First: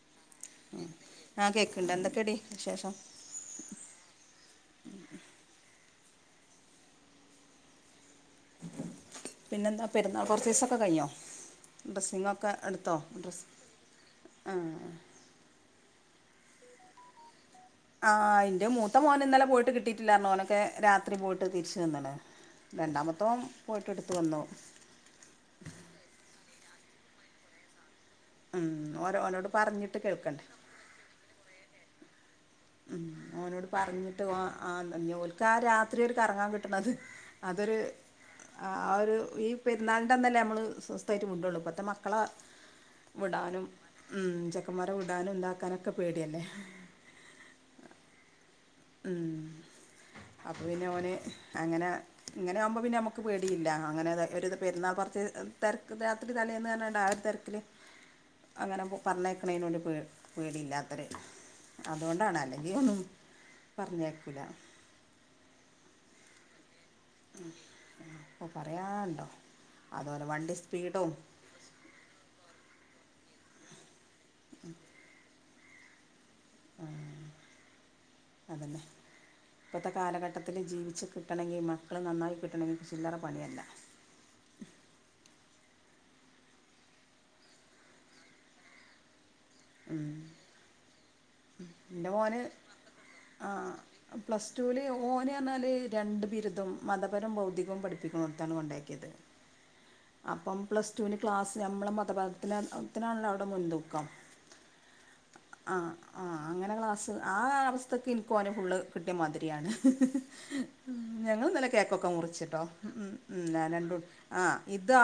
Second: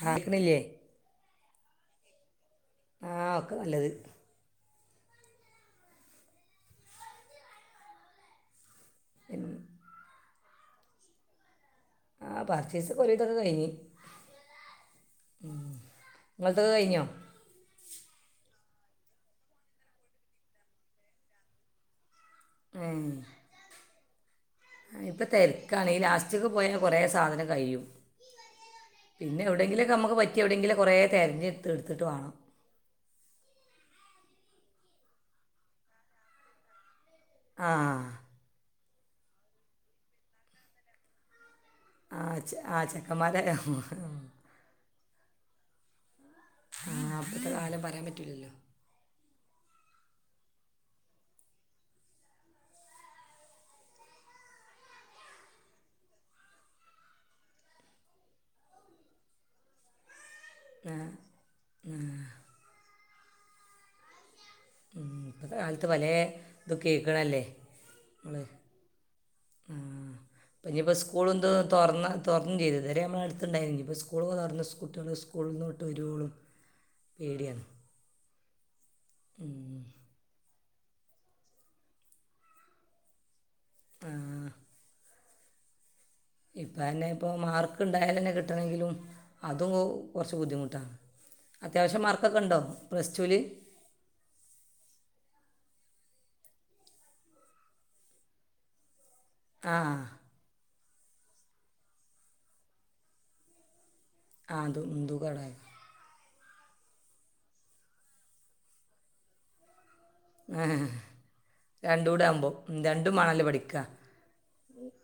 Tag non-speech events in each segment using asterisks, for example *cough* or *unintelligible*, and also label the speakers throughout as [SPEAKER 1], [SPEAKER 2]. [SPEAKER 1] ആ കേൾക്കണില്ലേ
[SPEAKER 2] ഉം ആ കേക്ക്ണ്ട് എന്തൊ എടി
[SPEAKER 1] ആ ഒക്കെ നല്ലത് ഉം.
[SPEAKER 2] പിന്നെന്താ പെരുന്നാൾ പർച്ചേസൊക്കെ കഴിഞ്ഞോ
[SPEAKER 1] ആ
[SPEAKER 2] ഡ്രസ്സിങ്ങൊക്കെ ഇട്ത്തോ
[SPEAKER 1] പർച്ചേസൊക്കെ ഒരുവിധമൊക്കെ
[SPEAKER 2] ഡ്രസ്
[SPEAKER 1] കഴിഞ്ഞ്
[SPEAKER 2] ആ
[SPEAKER 1] ങ്ങൾതോക്കെ കയ്ഞ്ഞേ?
[SPEAKER 2] ആ ഇന്റെ മൂത്ത മോന് ഇന്നലെ പോയിട്ട് കിട്ടിട്ടില്ലാർഞ്ഞ് ഓനൊക്കെ രാത്രി പോയിട്ട് തിരിച്ച് വന്ന്ണ്
[SPEAKER 1] ഹേ
[SPEAKER 2] വന്നു
[SPEAKER 1] ആ ഇപ്പ തെരക്കാണ് ഈ ലാസ്റ്റ്ക്ക് പോയാ കൊറെ സാധനം കയും
[SPEAKER 2] ഉം ഓരോ
[SPEAKER 1] പിന്നെ
[SPEAKER 2] ഓനോട്
[SPEAKER 1] എവിടെങ്കിലോക്കെ
[SPEAKER 2] പറഞ്ഞിട്ട്
[SPEAKER 1] നമ്മക്ക് പറ്റി
[SPEAKER 2] കേൾക്കണ്ടേ
[SPEAKER 1] എവിടെങ്കിലോക്കെ കൊറെ തെര്ഞ്ഞ്ട്ത്ത് ത്ട്ട് വാണം
[SPEAKER 2] ഉം ഓനോട് പറഞ്ട്ട് ഓൻ ആ ഓൽക്ക് ആ രാത്രി ഒരു കറങ്ങാൻ കിട്ട്ണത്
[SPEAKER 1] ആ
[SPEAKER 2] അതൊര് ആ ആ ഒര് ഈ പെര്ന്നാൾന്റെ അന്നല്ലെ നമ്മള് സ്വസ്ഥയിട്ട് വ്ടോള്ളു
[SPEAKER 1] ആ ആ ചെക്കൻമാരെ
[SPEAKER 2] ഉം, ചെക്കന്മാരെ വിടാനും താക്കാനൊക്കെ പേടെല്ലേ
[SPEAKER 1] ആ ഇപ്പത്തെ കാലം പറയാം പറ്റൂലല്ലോ
[SPEAKER 2] ഉം അപ്പ പിന്നെ ഓന് അങ്ങനെ ഇങ്ങനെ ആവുമ്പോ പിന്നെ നമ്മക്ക് പേടിയില്ല അങ്ങനെ ഒത് ഒര്ത് പെരുന്നാൾ പർച്ച് തെരക്ക് രാത്രി തലേന്ന് പറഞ്ഞാണ്ട് ആ തെര്ക്കില് അങ്ങനെ പറഞ്ഞേക്ണേഞ്ഞോട് പേ പേടില്ലാതോര് അതൊണ്ടാണ് അല്ലെങ്കി ഒന്നും പറഞ്ഞേക്കൂല.
[SPEAKER 1] ഉം ഇപ്പത്തെ കാലത്ത് പലേ ദും കേക്ക്ണല്ലേ ങ്ങള്
[SPEAKER 2] അപ്പോൾ പറയാനുണ്ടോ
[SPEAKER 1] ഉം
[SPEAKER 2] അതുപോലെ വണ്ടി
[SPEAKER 1] പി ഇനിപ്പോ
[SPEAKER 2] സ്പീഡും
[SPEAKER 1] സ്കൂൾ തും തുറന്ന തൊർന്നും ചെയ്തലേ ഇതരെ നമ്മളെഅടുത്തുണ്ടായി നി ഇനി പ്പം സ് കൂൾ തൊർന്ന് കുട്ട്യാൾ സ്കൂ സ്കൂൾന്ന് വിട്ട് വരോളും
[SPEAKER 2] ആ അതന്നെ ഇപ്പത്തെ കാലഘട്ടത്തിൽ ജീവി ച്ച് കിട്ടണമെങ്കിൽ മക്കൾ നന്നായി കിട്ടണമെങ്കിൽ ചില്ലറ പണിയല്ല.
[SPEAKER 1] ആ ഇപ്പ തന്നെ ഇപ്പൊ മാർക്ക് ഇണ്ടായൽ തന്നെ കിട്ടണെങ്കിലും അതും കുറച്ച് ബുദ്ധിമുട്ടാ.
[SPEAKER 2] എന്റെ മോന്
[SPEAKER 1] ടുവിൽ
[SPEAKER 2] ആ പ്ലസ് ടൂല് ഓന്പറഞ്ഞാല് രണ്ട് ബിരുദും മതപരം ഭൗതികവും പഠിപ്പിക്കുന്നോട്ത്താണ് കൊണ്ടാക്കിയത്.
[SPEAKER 1] ആ
[SPEAKER 2] അപ്പം പ്ലസ് ടുവിന് ക്ലാസ് നമ്മളെ മതപാതത്തിനാണല്ലോ അവിടെ മുൻ തൂ
[SPEAKER 1] ആതും മുൻതൂക്കം അവിടെ
[SPEAKER 2] ആ അങ്ങനെ ക്ലാസ്സ് ആ അവസ്ഥത്തക്ക് ഇൻക്ക് ഓന് ഫുള്ള് കിട്ടിയ മാതിരിയാണ്. ഞങ്ങള് ഇന്നലെ
[SPEAKER 1] രണ്ടും
[SPEAKER 2] കേക്കൊക്കെ
[SPEAKER 1] കൂടെ ആകുമ്പോൾ
[SPEAKER 2] മുറിച്ച്ട്ടോ ഉം
[SPEAKER 1] രണ്ടും
[SPEAKER 2] ഉം
[SPEAKER 1] വേണമല്ലോ
[SPEAKER 2] ഞാന്
[SPEAKER 1] പഠിക്കുക
[SPEAKER 2] രണ്ടും ആ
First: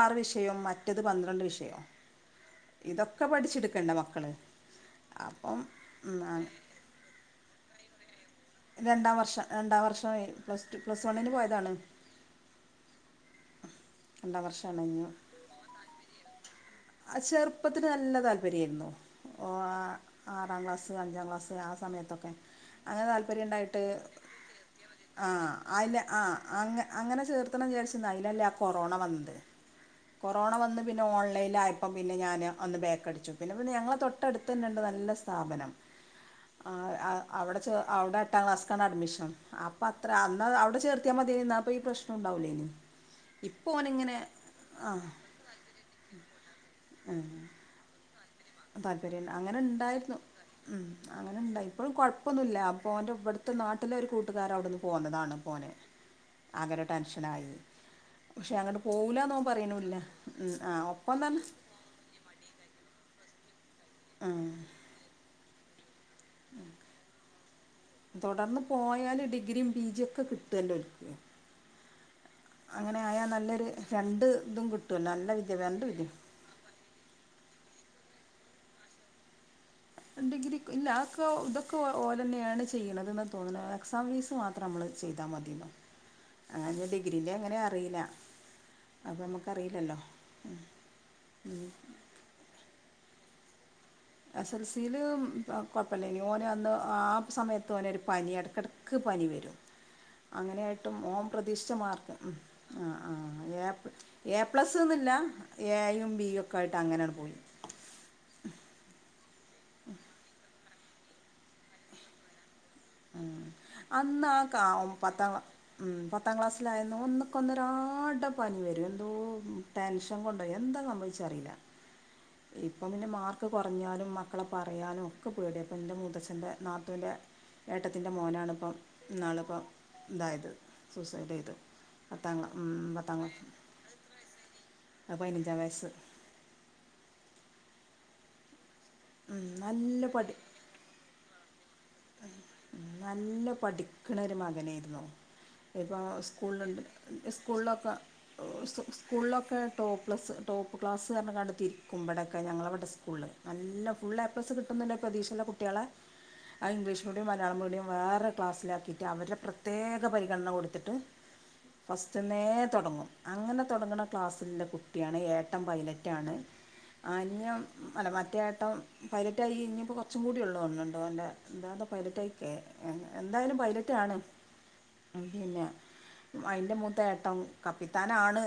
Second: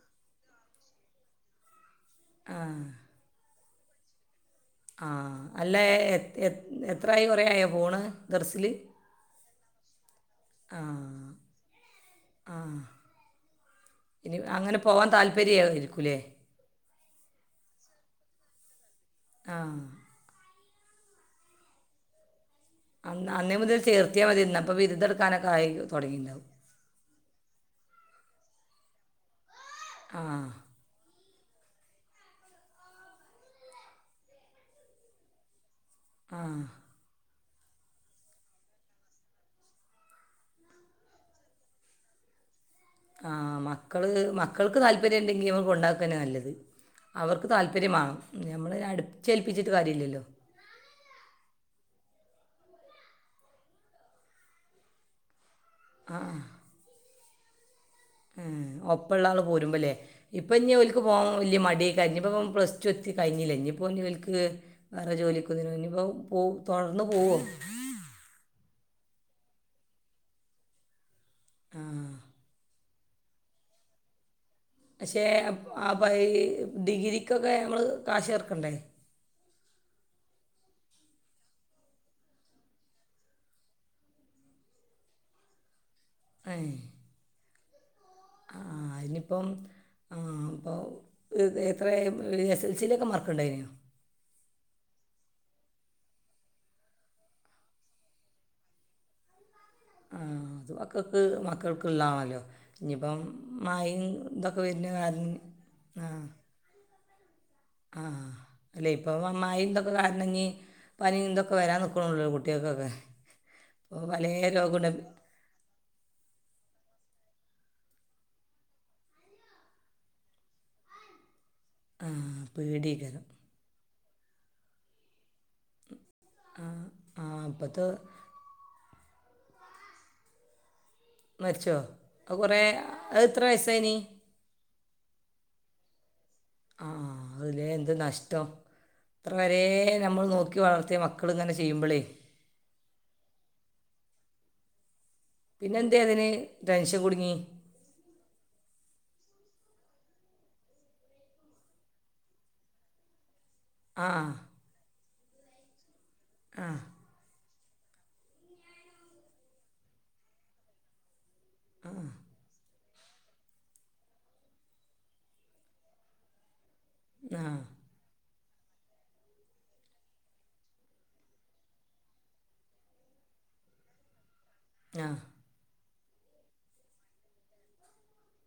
[SPEAKER 2] ആറ് വിഷയം മറ്റത് പന്ത്രണ്ട് വിഷയൊ
[SPEAKER 1] ആ
[SPEAKER 2] ഇതൊക്കെ പഠിച്ചട് ക്കണ്ടെ മക്കള്
[SPEAKER 1] ആ അല്ല എ എ എത്രായി കൊറെ ആയോ പോണ്
[SPEAKER 2] രണ്ടാം വർഷം രണ്ടാം വർഷം ഏ പ്ലസ് ടു
[SPEAKER 1] ആ
[SPEAKER 2] പ്ലസ് വണ്ണിന് പോയതാണ്
[SPEAKER 1] ആ ഇനി
[SPEAKER 2] രണ്ടാം വർഷ
[SPEAKER 1] അങ്ങനെ
[SPEAKER 2] അണഞ്ഞു
[SPEAKER 1] പോവാൻ താല്പര്യമായിരിക്കൂലേ
[SPEAKER 2] ചെറുപ്പത്തില് നല്ല താ ല്പര്യേരുന്നു ഓ ആ ആറാം ക്ലാസ്സ് ക്സ് അഞ്ചാം ക്ലാസ് ആ സമയത്തൊക്കെ അങ്ങനെ താല്
[SPEAKER 1] അന്ന് അന്നേ മുതൽ
[SPEAKER 2] പര്യണ്ടായിട്ട്
[SPEAKER 1] ചേർത്തിയാൽ മതി ഇന്നപ്പോൾ
[SPEAKER 2] ആ
[SPEAKER 1] ബിരുദെടുക്കാനൊക്കെ ആയി
[SPEAKER 2] ആയില്ലേ ആ
[SPEAKER 1] തുടങ്ങിയിട്ടുണ്ടാവും
[SPEAKER 2] അങ്ങ അങ്ങനെ ചേർത്തണം വിചാരിച്ച് ഇന്നായി അയിലല്ലേ ആ കൊറോണ വന്നത്
[SPEAKER 1] ആ
[SPEAKER 2] കൊറോണ വന്ന് പിന്നെ ഓൺ ലൈലായപ്പോ പിന്നെ ഞാൻ ഒന്ന് ബേക്കടിച്ചു പിന്നെ പിന്നെ ഞങ്ങളെ തൊട്ടടുത്തന്നെണ്ട് നല്ല സ്ഥാപനം
[SPEAKER 1] ആ
[SPEAKER 2] അവടെ ചെ അവടെ എട്ടാം ക്ലാസ്സ്ക്കാണ് അഡ്മിഷൻ. അപ്പൊ അത്ര അന്നത് അവിടെ ചേർത്തിയാ മതിയായ്ന്നു ന്നാപ്പോ ഈ പ്രശ്നം ഉണ്ടാവൂലായിന്നി
[SPEAKER 1] ആ മക്കള് മക്കൾക്ക്
[SPEAKER 2] ആ
[SPEAKER 1] താല്പര്യണ്ടെങ്കി നമ്മള് കൊണ്ടാക്കന്നെല്ലത് അവർക്ക് താല്പര്യമാ ആ
[SPEAKER 2] താല്പര്യണ്ട അങ്ങനെണ്ടായിരുന്നു. ഉം അങ്ങനെണ്ടായി ഇപ്പഴും കൊഴ് പ്പൊന്നുല്ല. ല്ല അപ്പൊ ഓന്റെ വ്ട്ത്തെ നാട്ടിലെ ഒരു കൂട്ടുകാരവ്ടെന്ന് പോന്നതാണ് പ്പോന്. ആകെരു ടെൻഷ *unintelligible*
[SPEAKER 1] ആ ഒപ്പള്ളാള് പോരുമ്പോല്ലേ
[SPEAKER 2] ഉം
[SPEAKER 1] ഇപ്പ
[SPEAKER 2] ആ
[SPEAKER 1] ഞ്ഞ് ഓൽക്ക്
[SPEAKER 2] ഒപ്പം
[SPEAKER 1] പോവാ
[SPEAKER 2] തന്നെ
[SPEAKER 1] വല്യ മടി അയ്ക്കാരം. ഞ്ഞി പ്പൊ ഓൻ പ്ലസ് ടു എത്തി കഴിഞ്ഞില്ല ഇഞ്ഞി പ്പൊ ഞ്ഞി ഓൽക്ക്
[SPEAKER 2] ഉം
[SPEAKER 1] വേറെ ജോലിയൊക്കെ *unintelligible* പോവും. തൊടർന്ന്പോവോ?
[SPEAKER 2] തുടർന്ന് പോയാൽ ഡിഗ്രിയും പി ജി ഒക്കെ കിട്ടല്ലോൽക്ക്.
[SPEAKER 1] ആ
[SPEAKER 2] അങ്ങനെ ആയാ നല്ലൊരു ഫ്രണ്ട്
[SPEAKER 1] ഷേ ആ പയേ ഡിഗ്രിക്കൊക്കെ നമ്മള് കാശ് ഏർക്കണ്ടേ
[SPEAKER 2] ഡിഗ്രിക്ക് ഇല്ല ആക്കെ ഇതൊക്കെ ഓലെന്നാണ് ചെയ്യ്ണതന്ന് തോന്നുണെ എക്സാം ഫീസ് മാത്രം നമ്മള് ചെയ്താൽ മതിന്നോ
[SPEAKER 1] ഏഹ് അ ആ
[SPEAKER 2] അപ്പം
[SPEAKER 1] ഇനിപ്പം
[SPEAKER 2] നമുക്കറിയില്ലല്ലോ
[SPEAKER 1] ആ ഇപ്പൊ എത്ര എസ് എൽസിയിലൊക്കെ മാർക്ക് ഉണ്ടയ്നോ
[SPEAKER 2] എസ് എൽ സിയില് കുഴപ്പല്ലേയ്നൂ ഓന് അന്ന് ആ സമയത്ത് ഓനൊരു പനി ഇടയ്ക്കിടക്ക് പനി വരും
[SPEAKER 1] ആ അത്
[SPEAKER 2] അങ്ങനെയായിട്ടും
[SPEAKER 1] മക്കൾക്ക്
[SPEAKER 2] ഓൻ പ്രതീക്ഷിച്ച മാർക്ക് ഉം
[SPEAKER 1] മക്കൾക്കുള്ളതാണല്ലോ
[SPEAKER 2] ആ
[SPEAKER 1] ഇനിയിപ്പം
[SPEAKER 2] ആ
[SPEAKER 1] മായും
[SPEAKER 2] എ
[SPEAKER 1] ഇതൊക്കെ വരുന്ന
[SPEAKER 2] പ്ലസ്ന്നില്ല
[SPEAKER 1] കാരണം ആ
[SPEAKER 2] എയും ബിയും ഒക്കെ ആയിട്ട് അങ്ങനെയാണ് പോയി
[SPEAKER 1] ആ അല്ല ഇപ്പൊ വം മയേം ഇതൊക്കെ കാരണമിനി പനി ഇതൊക്കെ വരാൻ നിക്കണുള്ളൂ കു
[SPEAKER 2] ഉം അന്ന് ആ കാ
[SPEAKER 1] രോഗമുണ്ട്
[SPEAKER 2] പത്താം ക്ലാ ഉം പത്താം ക്ലാസ്സിലായിരുന്നു ഒന്ന് ക്ക് ഒന്നരാടം പനി വരും എന്തോ ടെൻഷൻ കൊണ്ടോ എന്താ സംഭവിച്ചെ അറിയില്ല
[SPEAKER 1] ആ
[SPEAKER 2] ഇപ്പം പിന്നെ
[SPEAKER 1] പേടിക്കരം
[SPEAKER 2] മാർക്ക് കുറഞ്ഞാലും മക് ക്കളെ പറയാനും ഒക്കെ പേടിയാ ഇപ്പ എന്റെ മൂത ച്ഛന്റെ
[SPEAKER 1] ആ
[SPEAKER 2] നാത്തൂന്റെ
[SPEAKER 1] ആ ഇപ്പോഴത്തെ
[SPEAKER 2] ഏട്ടത്തിൻ്റെ മോനാണ് ഇപ്പം ഇന്നാളു ഇപ്പം ഇതായത് സൂസൈഡ് ചെയ്തു
[SPEAKER 1] മരിച്ചോ അത്
[SPEAKER 2] പത്താംക്ലാ
[SPEAKER 1] കുറേ
[SPEAKER 2] ഉം
[SPEAKER 1] അത് എത്ര വയസ്സായിനി
[SPEAKER 2] പത്താംക്ലാ പതിനഞ്ചാം വയസ്സ്
[SPEAKER 1] അതിലെ എന്ത് നഷ്ടം അത്ര
[SPEAKER 2] ഉം,
[SPEAKER 1] വരെ
[SPEAKER 2] നല്ല
[SPEAKER 1] നമ്മൾ
[SPEAKER 2] പഠി
[SPEAKER 1] നോക്കി വളർത്തിയ മക്കളിങ്ങനെ ചെ
[SPEAKER 2] നല്ല പഠിക്കണ ഒരു മാ അങ്ങനെയിരുന്നു
[SPEAKER 1] പിന്നെന്തേ
[SPEAKER 2] ഇപ്പോൾ
[SPEAKER 1] അതിന്
[SPEAKER 2] സ്കൂളിലുണ്ട്
[SPEAKER 1] ടെൻഷൻ കുടുങ്ങി
[SPEAKER 2] സ്കൂളിലൊക്കെ ഓ സ്കൂളിലൊക്കെ ടോപ്പ് പ്ലസ് ടോപ്പ് ക്ലാസ് പറഞ്ഞെങാണ്ട് തിരിക്കും ഇവിടൊക്കെ ഞങ്ങളിവിടെ സ്കൂളിൽ നല്ല
[SPEAKER 1] ആ
[SPEAKER 2] ഫുള് എപ്ലസ് കിട്ടുന്നുണ്ടെ പ്രതീക്ഷയുള്ള കുട്ടികളെ ആ ഇംഗ്ളീഷ് മീഡിയം മല യാളം മീഡിയം വേറെ ക്ലാസ്സിലാക്കിയിട്ട് അവരുടെ പ്രത്യേക പരിഗണന കൊടുത്തിട്ട് ഫസ്റ്റന്നെ തുടങ്ങും അങ്ങനെ തുടങ്ങുന്ന ക്ലാസ്സിലുള്ള കുട്ടിയാണ് ഏട്ടൻ പൈലറ്റാണ്
[SPEAKER 1] ആ
[SPEAKER 2] അനിയൻ അല്ല മറ്റേ ഏ ട്ടം പൈലറ്റായി ഇനിയിപ്പോൾ കുറച്ചും കൂടി ഉള്ളു തോന്നുന്നുണ്ട് ഓൻ്റെ എന്താന്താ പൈലറ്റായി ക്കേ എന്തായാലും പൈലറ്റ് ആണ്
[SPEAKER 1] ആ
[SPEAKER 2] അവ്ടെന്നാ അതിന്റെ മൂത്ത ഏട്ടൻ കപ്പിത്താനാണ്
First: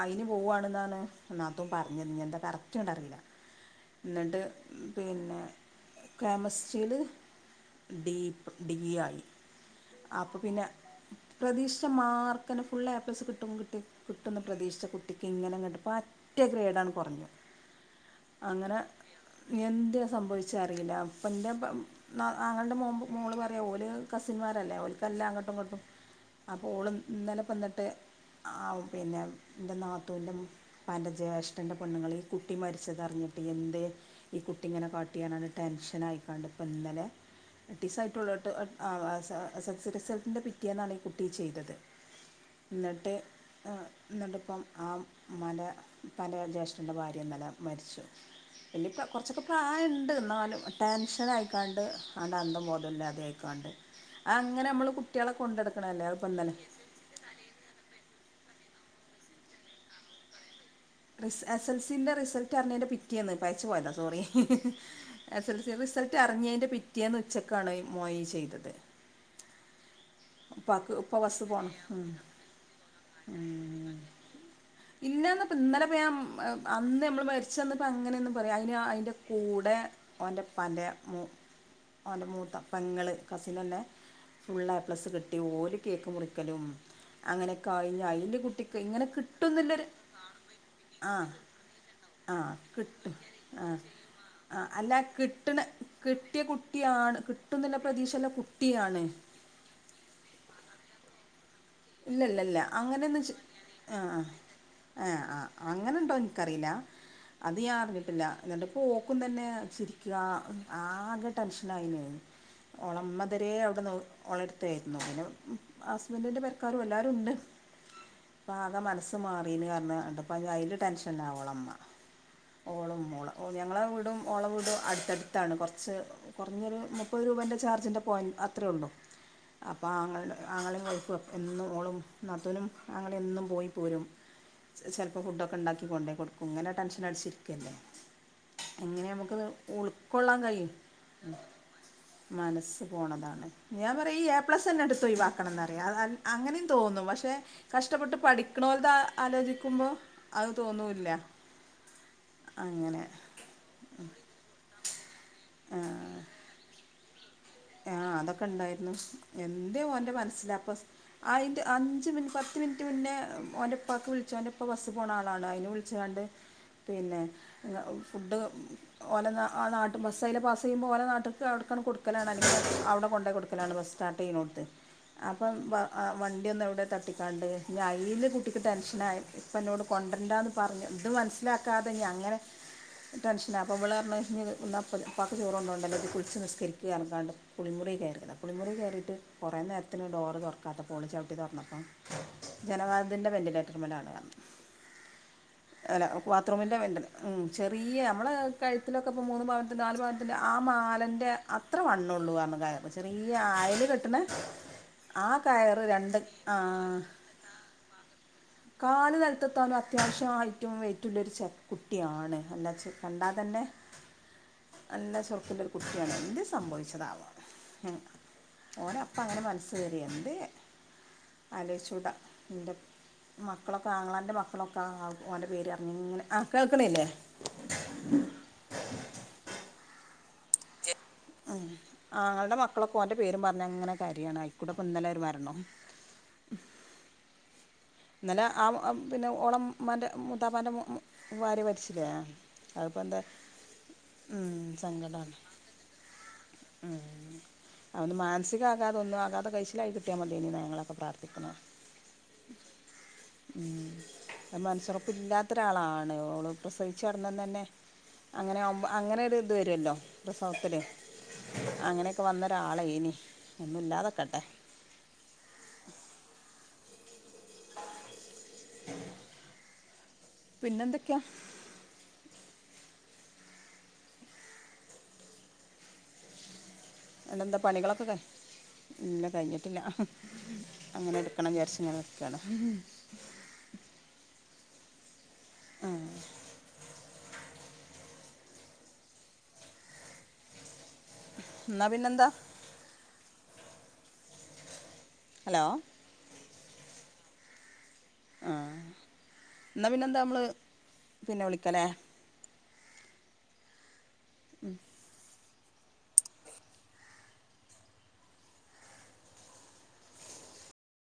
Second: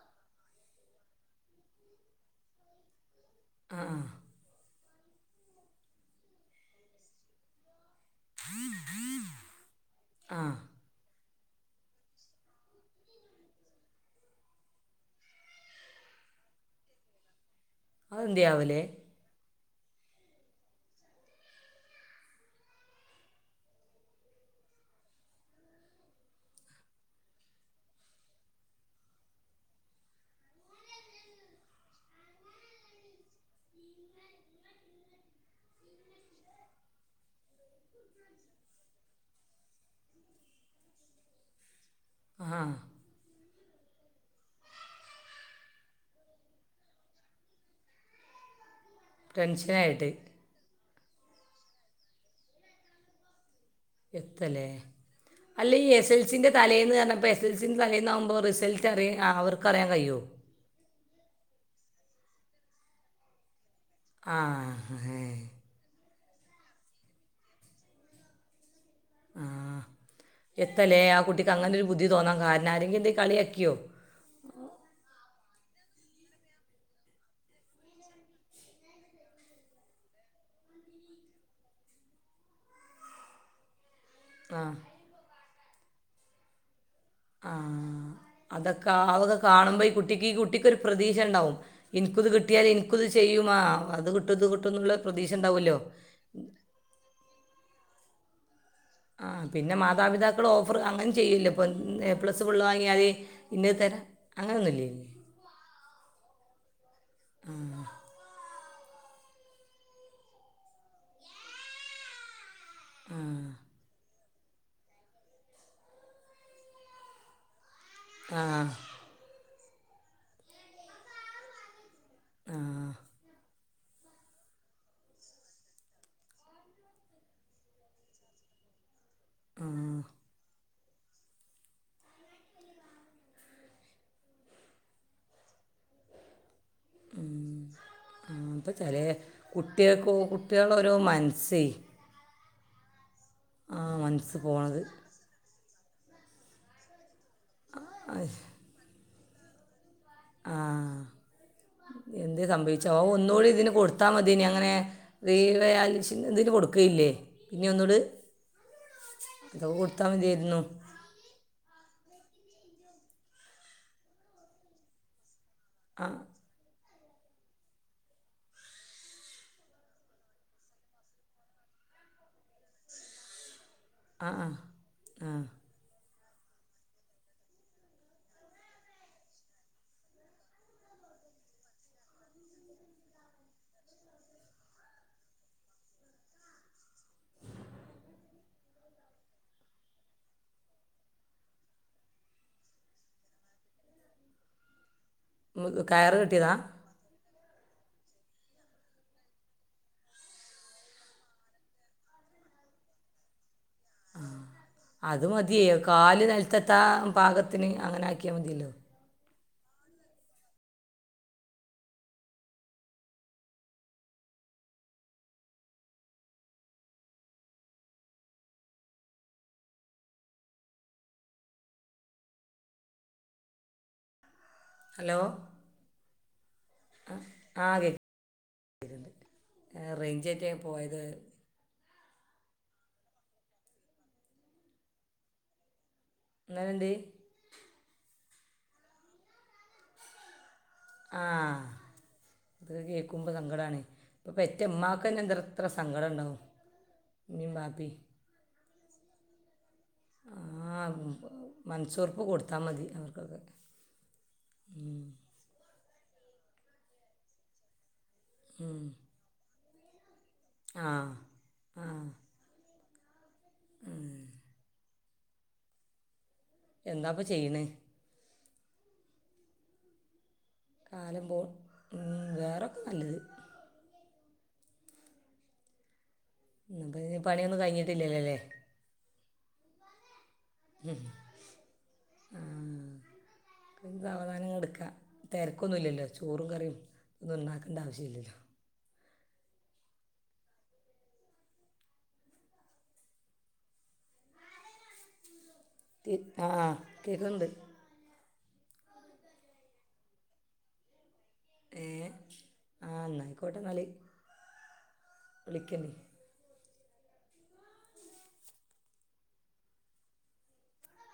[SPEAKER 2] അയിന് പോവുവാണെന്നാണ് നാത്തൂൻ പറഞ്ഞത് ഇനി എന്താ കറക്റ്റ് അങ്ങോട്ടറിയില്ല
[SPEAKER 1] ആ
[SPEAKER 2] എന്നിട്ട് പിന്നെ കെമസ്ട്രിയില് ഡി ഡി ആയി അപ്പം
[SPEAKER 1] ആ
[SPEAKER 2] പിന്നെ പ്രതീക്ഷിച്ച മാർക്കന്നെ ഫുൾ ഏപ്ലസ് കിട്ടും കിട്ടും കിട്ടുന്ന് പ്രതീക്ഷിച്ച കുട്ടിക്ക് ഇങ്ങനെ ങ്ങട്ട് പറ്റ ഗ്രേഡ് ആണ്ട്കുറഞ്ഞു
[SPEAKER 1] അഹ് എന്തേ ആവ ലേ
[SPEAKER 2] എന്തേ സംഭവിച്ചേറിയില്ല അപ്പം ൻ്റെ ആങ്ങളയുടെ മോൾ പറയാം ഓല് കസിന്മാരല്ലേ ഓലക്കെല്ലാം അങ്ങോട്ടും ഇങ്ങോട്ടും അപ്പോൾ ഓള് ഇന്നലെ പിന്നെ ൻ്റെ നാത്തൂൻ്റെ പ്പാൻ്റെ ജയേഷ്ഠൻ്റെ പെണ്ണ്ങ്ങള്കുട്ടി മരിച്ചതറിഞ്ഞിട്ട് എന്തേ ഈ കുട്ടി ഇങ്ങനെ കാട്ടിയേന്ന് അറിഞ്ഞിട്ടാണോ ടെൻഷന ആയിക്കാണ്ട് ഇന്നലെഎട്ടിസംആയിട്ടെള്ളൂ ങ്ങട്ട് എസ്എൽസി റിസൾട്ടിൻ്റെ പിറ്റിയെന്നാണ് ഈ കുട്ടി ഈ ചെയ്തത്
[SPEAKER 1] ആ
[SPEAKER 2] എന്നിട്ട് ആ എന്ന് ആ ഇമ്മാന്റെ പ്പാന്റെ ജ്യേഷഠന്റെ ഭാര്യഇന്നലെമരിച്ചു വല്യപ്പം കുറച്ചൊക്കെ പ്രായ
[SPEAKER 1] ടെൻഷനായിട്ട്
[SPEAKER 2] ണ്ട് ന്നാലും ടെൻഷൻ ആയി ക്കാണ്ട് ആണ്ട് അതും ബോധും ഇല്ലാതായി ക്കാണ്ട്
[SPEAKER 1] എത്തല്ലേ അല്ല ഈ എസ് എൽ
[SPEAKER 2] അതിപ്പോൾ
[SPEAKER 1] സിന്റെ
[SPEAKER 2] ഇന്നലെ
[SPEAKER 1] തലേന്ന് ആകുമ്പോൾ എസ് എൽ സി തലേന്ന് ആകുമ്പോൾ റിസൽ റ്റ് അറി അവർക്ക് അറിയാൻ കഴിയോ
[SPEAKER 2] എസ് എൽ സിന്റെ റിസൾട്ട് അറിഞ്ഞേന്റെ പിറ്റേന്ന് പറഞ്ഞിട്ട പോയതാ സോറി
[SPEAKER 1] ആ
[SPEAKER 2] എ സ
[SPEAKER 1] ഏ
[SPEAKER 2] ൽ സി റിസ്ലട് തോറ്റ് അറിഞ്ഞേന്റെപിറ്റേന്ന് ഉച്ചക്കാണ് ഈ മോൻ ഇത്ചെയ്തത്
[SPEAKER 1] ആ എത്തല്ലേ
[SPEAKER 2] ഉപ്പ
[SPEAKER 1] ആ
[SPEAKER 2] ബസ്
[SPEAKER 1] കുട്ടിക്ക് അങ്ങനെ ഒരു ബുദ്ധി
[SPEAKER 2] പോകണം
[SPEAKER 1] തോന്നാ കാരണം ആരെങ്കിലും എന്തങ്കി കളിയാകിയോ
[SPEAKER 2] ഇല്ലാന്നപ്പോ ഇന്നലെ പോ ഞാൻ അന്ന് നമ്മള് മരിച്ചന്നപ്പോ അങ്ങനെയന്നും പറയാ അയ്ന് അയിന്റെ കൂടെ ഓന്റെ പ്പാന്റെ മൂ ഓന്റെ മൂത്ത പെങ്ങള് കസിന് നന്നെ
[SPEAKER 1] ആ
[SPEAKER 2] ഫുള്ള് ഏപ്ലസ് കിട്ടി ഒല് കേക്ക് മുറിക്കലും
[SPEAKER 1] ആ
[SPEAKER 2] അങ്ങനെക്കെ ആയി അയില് കുട്ടിക്ക്
[SPEAKER 1] അതൊക്കെ
[SPEAKER 2] ഇങ്ങനെ കി
[SPEAKER 1] അതൊക്കെ കാണുമ്പോൾ ഈ കുട്ടിക്ക് ഈ കുട്ടിക്കൊരു പ്രതീക്ഷ ഉണ്ടാവും ഈ തുക
[SPEAKER 2] ആഹ്
[SPEAKER 1] കിട്ടിയാൽ ഇൻക്കുത്
[SPEAKER 2] കിട്ടും
[SPEAKER 1] ചെയും മാ
[SPEAKER 2] ആഹ്
[SPEAKER 1] അത് കിട്ടും
[SPEAKER 2] ആഹ്
[SPEAKER 1] ഇത്കിട്ടും ന്നുള്ള
[SPEAKER 2] അല്ല
[SPEAKER 1] പ്രതീക്ഷ
[SPEAKER 2] കിട്ടണ
[SPEAKER 1] ഉണ്ടാവുമല്ലോ
[SPEAKER 2] പ്രതീക്ഷല്ല കു
[SPEAKER 1] ആ പിന്നെ മാതാപിതാക്കൾ ഓഫ അവർ അങ്ങനെ ചെയ്യില്ലേ
[SPEAKER 2] ഇല്ല ഇല്ല ല്ല അങ്ങനെയെന്ന്
[SPEAKER 1] ഇന്നത്
[SPEAKER 2] ആ
[SPEAKER 1] തരാം അങ്ങനെയൊന്നുമില്ലേ
[SPEAKER 2] ആ ആ ഏ അങ്ങനെ ഉണ്ടോ ഇൻക്കറിയില്ല അത് ഞാൻ അറിഞ്ഞിട്ടില്ല ഇന്നട്ട്പ്പോ ഓക്കും തന്നെ ചിരിക്കാ ആകെ ടെൻഷനായിണ് ഓള
[SPEAKER 1] ആ
[SPEAKER 2] ഇമ്മ ഇതരെ അവിടെ ഓളെടുത്തായിരുന്നു പിന്നെ ഹസ്ബൻഡിൻ്റെ പെരക്കാ എല്ലാരുണ്ട്
[SPEAKER 1] ആ
[SPEAKER 2] ഇപ്പം ആകെ മനസ്സു മാ പറഞ്ഞ് ന്ന്ട്ട് പ്പംഅയിന്റ ടെൻഷനാ ഓള ഇമ്മാ
[SPEAKER 1] ആ
[SPEAKER 2] ഓള മ്മാ ഓളെ ഞങ്ങളെ വീടും ഓളെ വീടും അടുത്തടുത്താണ് കുറച്ച് കുറഞ്ഞൊരു മുപ്പത് രൂപേൻ്റെ ചാർജിൻ്റെ പോയിൻറ് അത്ര ഒള്ളൂ
[SPEAKER 1] ആ
[SPEAKER 2] അപ്പൊ ആങ്ങ ആങ്ങളെ അപ്പ *unintelligible* എന്നും ഓളും നാത്തൂനും ആങ്ങളയും എന്നും പോയി പോരും ചിലപ്പോൾ ഫുഡൊക്കെ ഉണ്ടാക്കി കൊണ്ടേ കൊടുക്കും ഇങ്ങനെ ടെൻഷൻ
[SPEAKER 1] ഉം.
[SPEAKER 2] അടിച്ചിരിക്കല്ലേ
[SPEAKER 1] ആ, ഇപ്പം ചില
[SPEAKER 2] എങ്ങനെ നമുക്ക് ഇത്
[SPEAKER 1] കുട്ടികൾക്ക്
[SPEAKER 2] ഉൾക്കൊള്ളാൻ കഴിയും
[SPEAKER 1] കുട്ടികളോരോ മനസ്സേ
[SPEAKER 2] മനസ്സ് പോണതാണ്
[SPEAKER 1] ആ
[SPEAKER 2] ഞൻ പറയാ ഈ
[SPEAKER 1] മനസ്സ്
[SPEAKER 2] എ
[SPEAKER 1] പോണത്
[SPEAKER 2] പ്ലസ്ന്നെ അടുത്തോയിവക്കണം എന്ന അയാതാൽ *unintelligible* അങ്ങനി തോന്നും പക്ഷെ കഷ്ടപ്പെട്ട് പഠിക്ണേലതാ ആലോചിക്കുമ്പോൾ അത്
[SPEAKER 1] ആ
[SPEAKER 2] തോന്നൂല്ല
[SPEAKER 1] എന്ത് സംഭവിച്ചോ ഓ
[SPEAKER 2] അങ്ങനെ
[SPEAKER 1] ഒന്നുകൂടി ഇതിന് കൊടുത്താൽ മതെനി അങ്ങനെ റീവൽ
[SPEAKER 2] ആ,
[SPEAKER 1] ഇതിന്ന് കൊടുക്കുകയില്ലേ പിന്നെ
[SPEAKER 2] ആ
[SPEAKER 1] ഒന്നുകൂടി
[SPEAKER 2] അതൊക്കെ
[SPEAKER 1] അതൊക്കെ
[SPEAKER 2] ഇണ്ടായിരുന്നുഎന്തെ
[SPEAKER 1] കൊടുത്താൽ
[SPEAKER 2] ഓന്റെ മനസ്സിൽ
[SPEAKER 1] മതിയായിരുന്നു
[SPEAKER 2] അപ്പം അയിന്റെ അഞ്ച് മിനിറ്റ് പത്ത് മിനിറ്റ് മുന്നേ ഓന്റെ ഉപ്പാക്ക് വിളിച്ചു ഓന്റെ ഉപ്പ ബസ്സ് പോകണ ആളാണ് അയിന് വിളിച്ച്
[SPEAKER 1] ആ
[SPEAKER 2] കണ്ട് പിന്നെ ഫുഡ് ഓലെ ആ നാട്ട് ബസ്സ് ആയില്ലേ പാസ് ചെയ്യുമ്പോ ഓലെ നാട്ട്ക്ക് അവിട്ക് കൊട്ക്കല നല്ല അവിടെ കൊണ്ടേ കൊടുക്കു കൊടുക്കലാണ് ബസ് സ്റ്റാർട്ട്
[SPEAKER 1] ആ ആ
[SPEAKER 2] ചെയ്യുനേട്ത്
[SPEAKER 1] ആ
[SPEAKER 2] അപ്പം വണ്ടിഒന്ന് എവിടെ തട്ടിക്കാണ്ട് ഇഞ്ഞ് അയിൽ കുട്ടിക്ക് ടെൻഷനായി ഇപ്പം ഇന്നോട് കൊണ്ടിരണ്ടാന്ന് പഞ്ഞ് ഇത് മനസ്സിലാക്കാതെ ഇഞ് അങ്ങനെ ടെൻഷനാണ് അപ്പോ ഇവൾ പറഞ്ഞ് ഇന്നാ ഇപ്പാക്ക് ചോറ് കൊണ്ടേ ണ്ടല്ലോ ഇജ്കുളിച്ച് നിസ്കരി ഇറക്കാണ്ട് കുളിമുറി കയറിയത കുളിമുറി കയറിയിട്ട് കുറേ നേരത്തിന് ഡോർ തുറക്കാത്തപ്പോൾ ഓള് ചവിട്ടി തുറന്നപ്പം ജനവാതിലിന്റെ വെന്റിലേറ്ററിലാണ് പറഞ്ഞു അല്ല
[SPEAKER 1] കയറ് കെട്ടിയതാ
[SPEAKER 2] ബാത്റൂമിന്റെ വെണ്ടൽ *unintelligible* ഉ ചെറിയ നമ്മൾ കഴുത്തിലൊക്കെ ഇപ്പോൾ മൂന്ന് പാവത്തി നാല് പാവനത്തി്റെ ആ മാലൻ്റെ അത്ര വണ്ണണംള്ളൂന്നു പറഞ്ഞു കയർ ചെറിയ ആ കെട്ടണ
[SPEAKER 1] അത് മതിയെ
[SPEAKER 2] കയറ് രണ്ട്
[SPEAKER 1] കാല്
[SPEAKER 2] ആ,
[SPEAKER 1] നെൽത്ത് എത്താൻ പാകത്തിന് അങ്ങനെ ആക്കിയാൽ മതിയല്ലോ
[SPEAKER 2] *unintelligible* അത്യാവശ്യം ഐറ്റും വെറ്റുള്ളൊരു ചകുട്ടിയാണ് കണ്ടാൽ തന്നെ നല്ല ചെറുക്കുള്ളൊരു കുട്ടിയാണ് എന്തെ സംഭവിച്ചതാവേ ഓന് അപ്പം അങ്ങനെ മനസ്സ് കയറിയ എന്ത് ആലോച്ചൂടാ എന്റെ ആങ്ങളന്റെ മക്കളൊക്കെ
[SPEAKER 1] ഹലോ
[SPEAKER 2] മക്കളൊക്കെ ഓന്റെ പേര് പറഞ്ഞങ്ങനെ കേൾക്കണില്ലേ
[SPEAKER 1] ആ കേക്ക് ഒറ്റേ *unintelligible* പോയത്
[SPEAKER 2] ആങ്ങളന്റെ മക്കളൊക്കെ ഒന്റെ പേരും പറഞ്ഞ് ഇങ്ങനെ കരയാണ് ആക്കൂടെപ്പഠഇന്നലെ മരണം
[SPEAKER 1] ഇന്നലെ എന്തിയെ
[SPEAKER 2] ഇന്നലെ ആ പിന്നെ ഓളെ ഉമ്മാന്റെ
[SPEAKER 1] ആ അത്
[SPEAKER 2] അതിപ്പോൾ എന്താ
[SPEAKER 1] കേക്കുമ്പോ സങ്കടണ് പെറ്റ ഉമ്മാക്ക്
[SPEAKER 2] സങ്കടമാണ്
[SPEAKER 1] തന്നെ എത്ര സങ്കടം ഉണ്ടാവും ഇമ്മീ ബാപ്പി ഇല്ല
[SPEAKER 2] ആകതെന്ന ആാെ ക *unintelligible* ശരിയായി കിട്ടിയാൽ മതിയേനിന്
[SPEAKER 1] ആ
[SPEAKER 2] ഞങ്ങളൊക്കെ പ്രാർത്ഥിക്കുന്ന
[SPEAKER 1] മനസ്സുറപ്പ് കൊടുത്താൽ മതി അവർക്കൊക്കെ
[SPEAKER 2] മനസുറപ്പില്ലാത്ത ഒരാളാണ് ആ ഓള് പ്രസവിച്ചടന്നന്ന് തന്നെ അങ്ങനെ അങ്ങനെ ഒരു വരുല്ലോ അ സൗത്തില്
[SPEAKER 1] ആ ആ
[SPEAKER 2] അങ്ങനെയൊക്കെ വന്നൊരാളായി ഇനി *unintelligible* ഒന്നുംല്ലാതൊക്കട്ടെ
[SPEAKER 1] എന്താപ്പ ചെയ്യണ്
[SPEAKER 2] ഉ
[SPEAKER 1] കാലം പോട്ട വേറെ അല് *unintelligible* അപ്പ ഇ
[SPEAKER 2] എന്താ
[SPEAKER 1] പണിയൊന്നും
[SPEAKER 2] പണികളൊക്കെ കഴി
[SPEAKER 1] കഴിഞ്ഞിട്ടില്ലല്ലോല്ലേ
[SPEAKER 2] ഇല്ല കഴിഞ്ഞിട്ടില്ല അങ്ങനെ എടുക്കണം *unintelligible* ചരിച്ചഞ എക്കണം
[SPEAKER 1] തിരക്കൊന്നുഇല്ലോ ചോറും കറിയും ഒന്നും ഉണ്ടാക്കില്ല അതിന്റ ആവിശ്യം ഇല്ല
[SPEAKER 2] എന്ന പിന്നെന്താ ഹലോ
[SPEAKER 1] ആഹ് കേക്കണ്ട്
[SPEAKER 2] എന്താ പിന്നെ എന്താ നമ്മള് പിന്നെ വിളിക്കലേ
[SPEAKER 1] ആഹ എന്നന്നായിക്കോട്ടെ നളി
[SPEAKER 2] ഉം
[SPEAKER 1] *inaudible*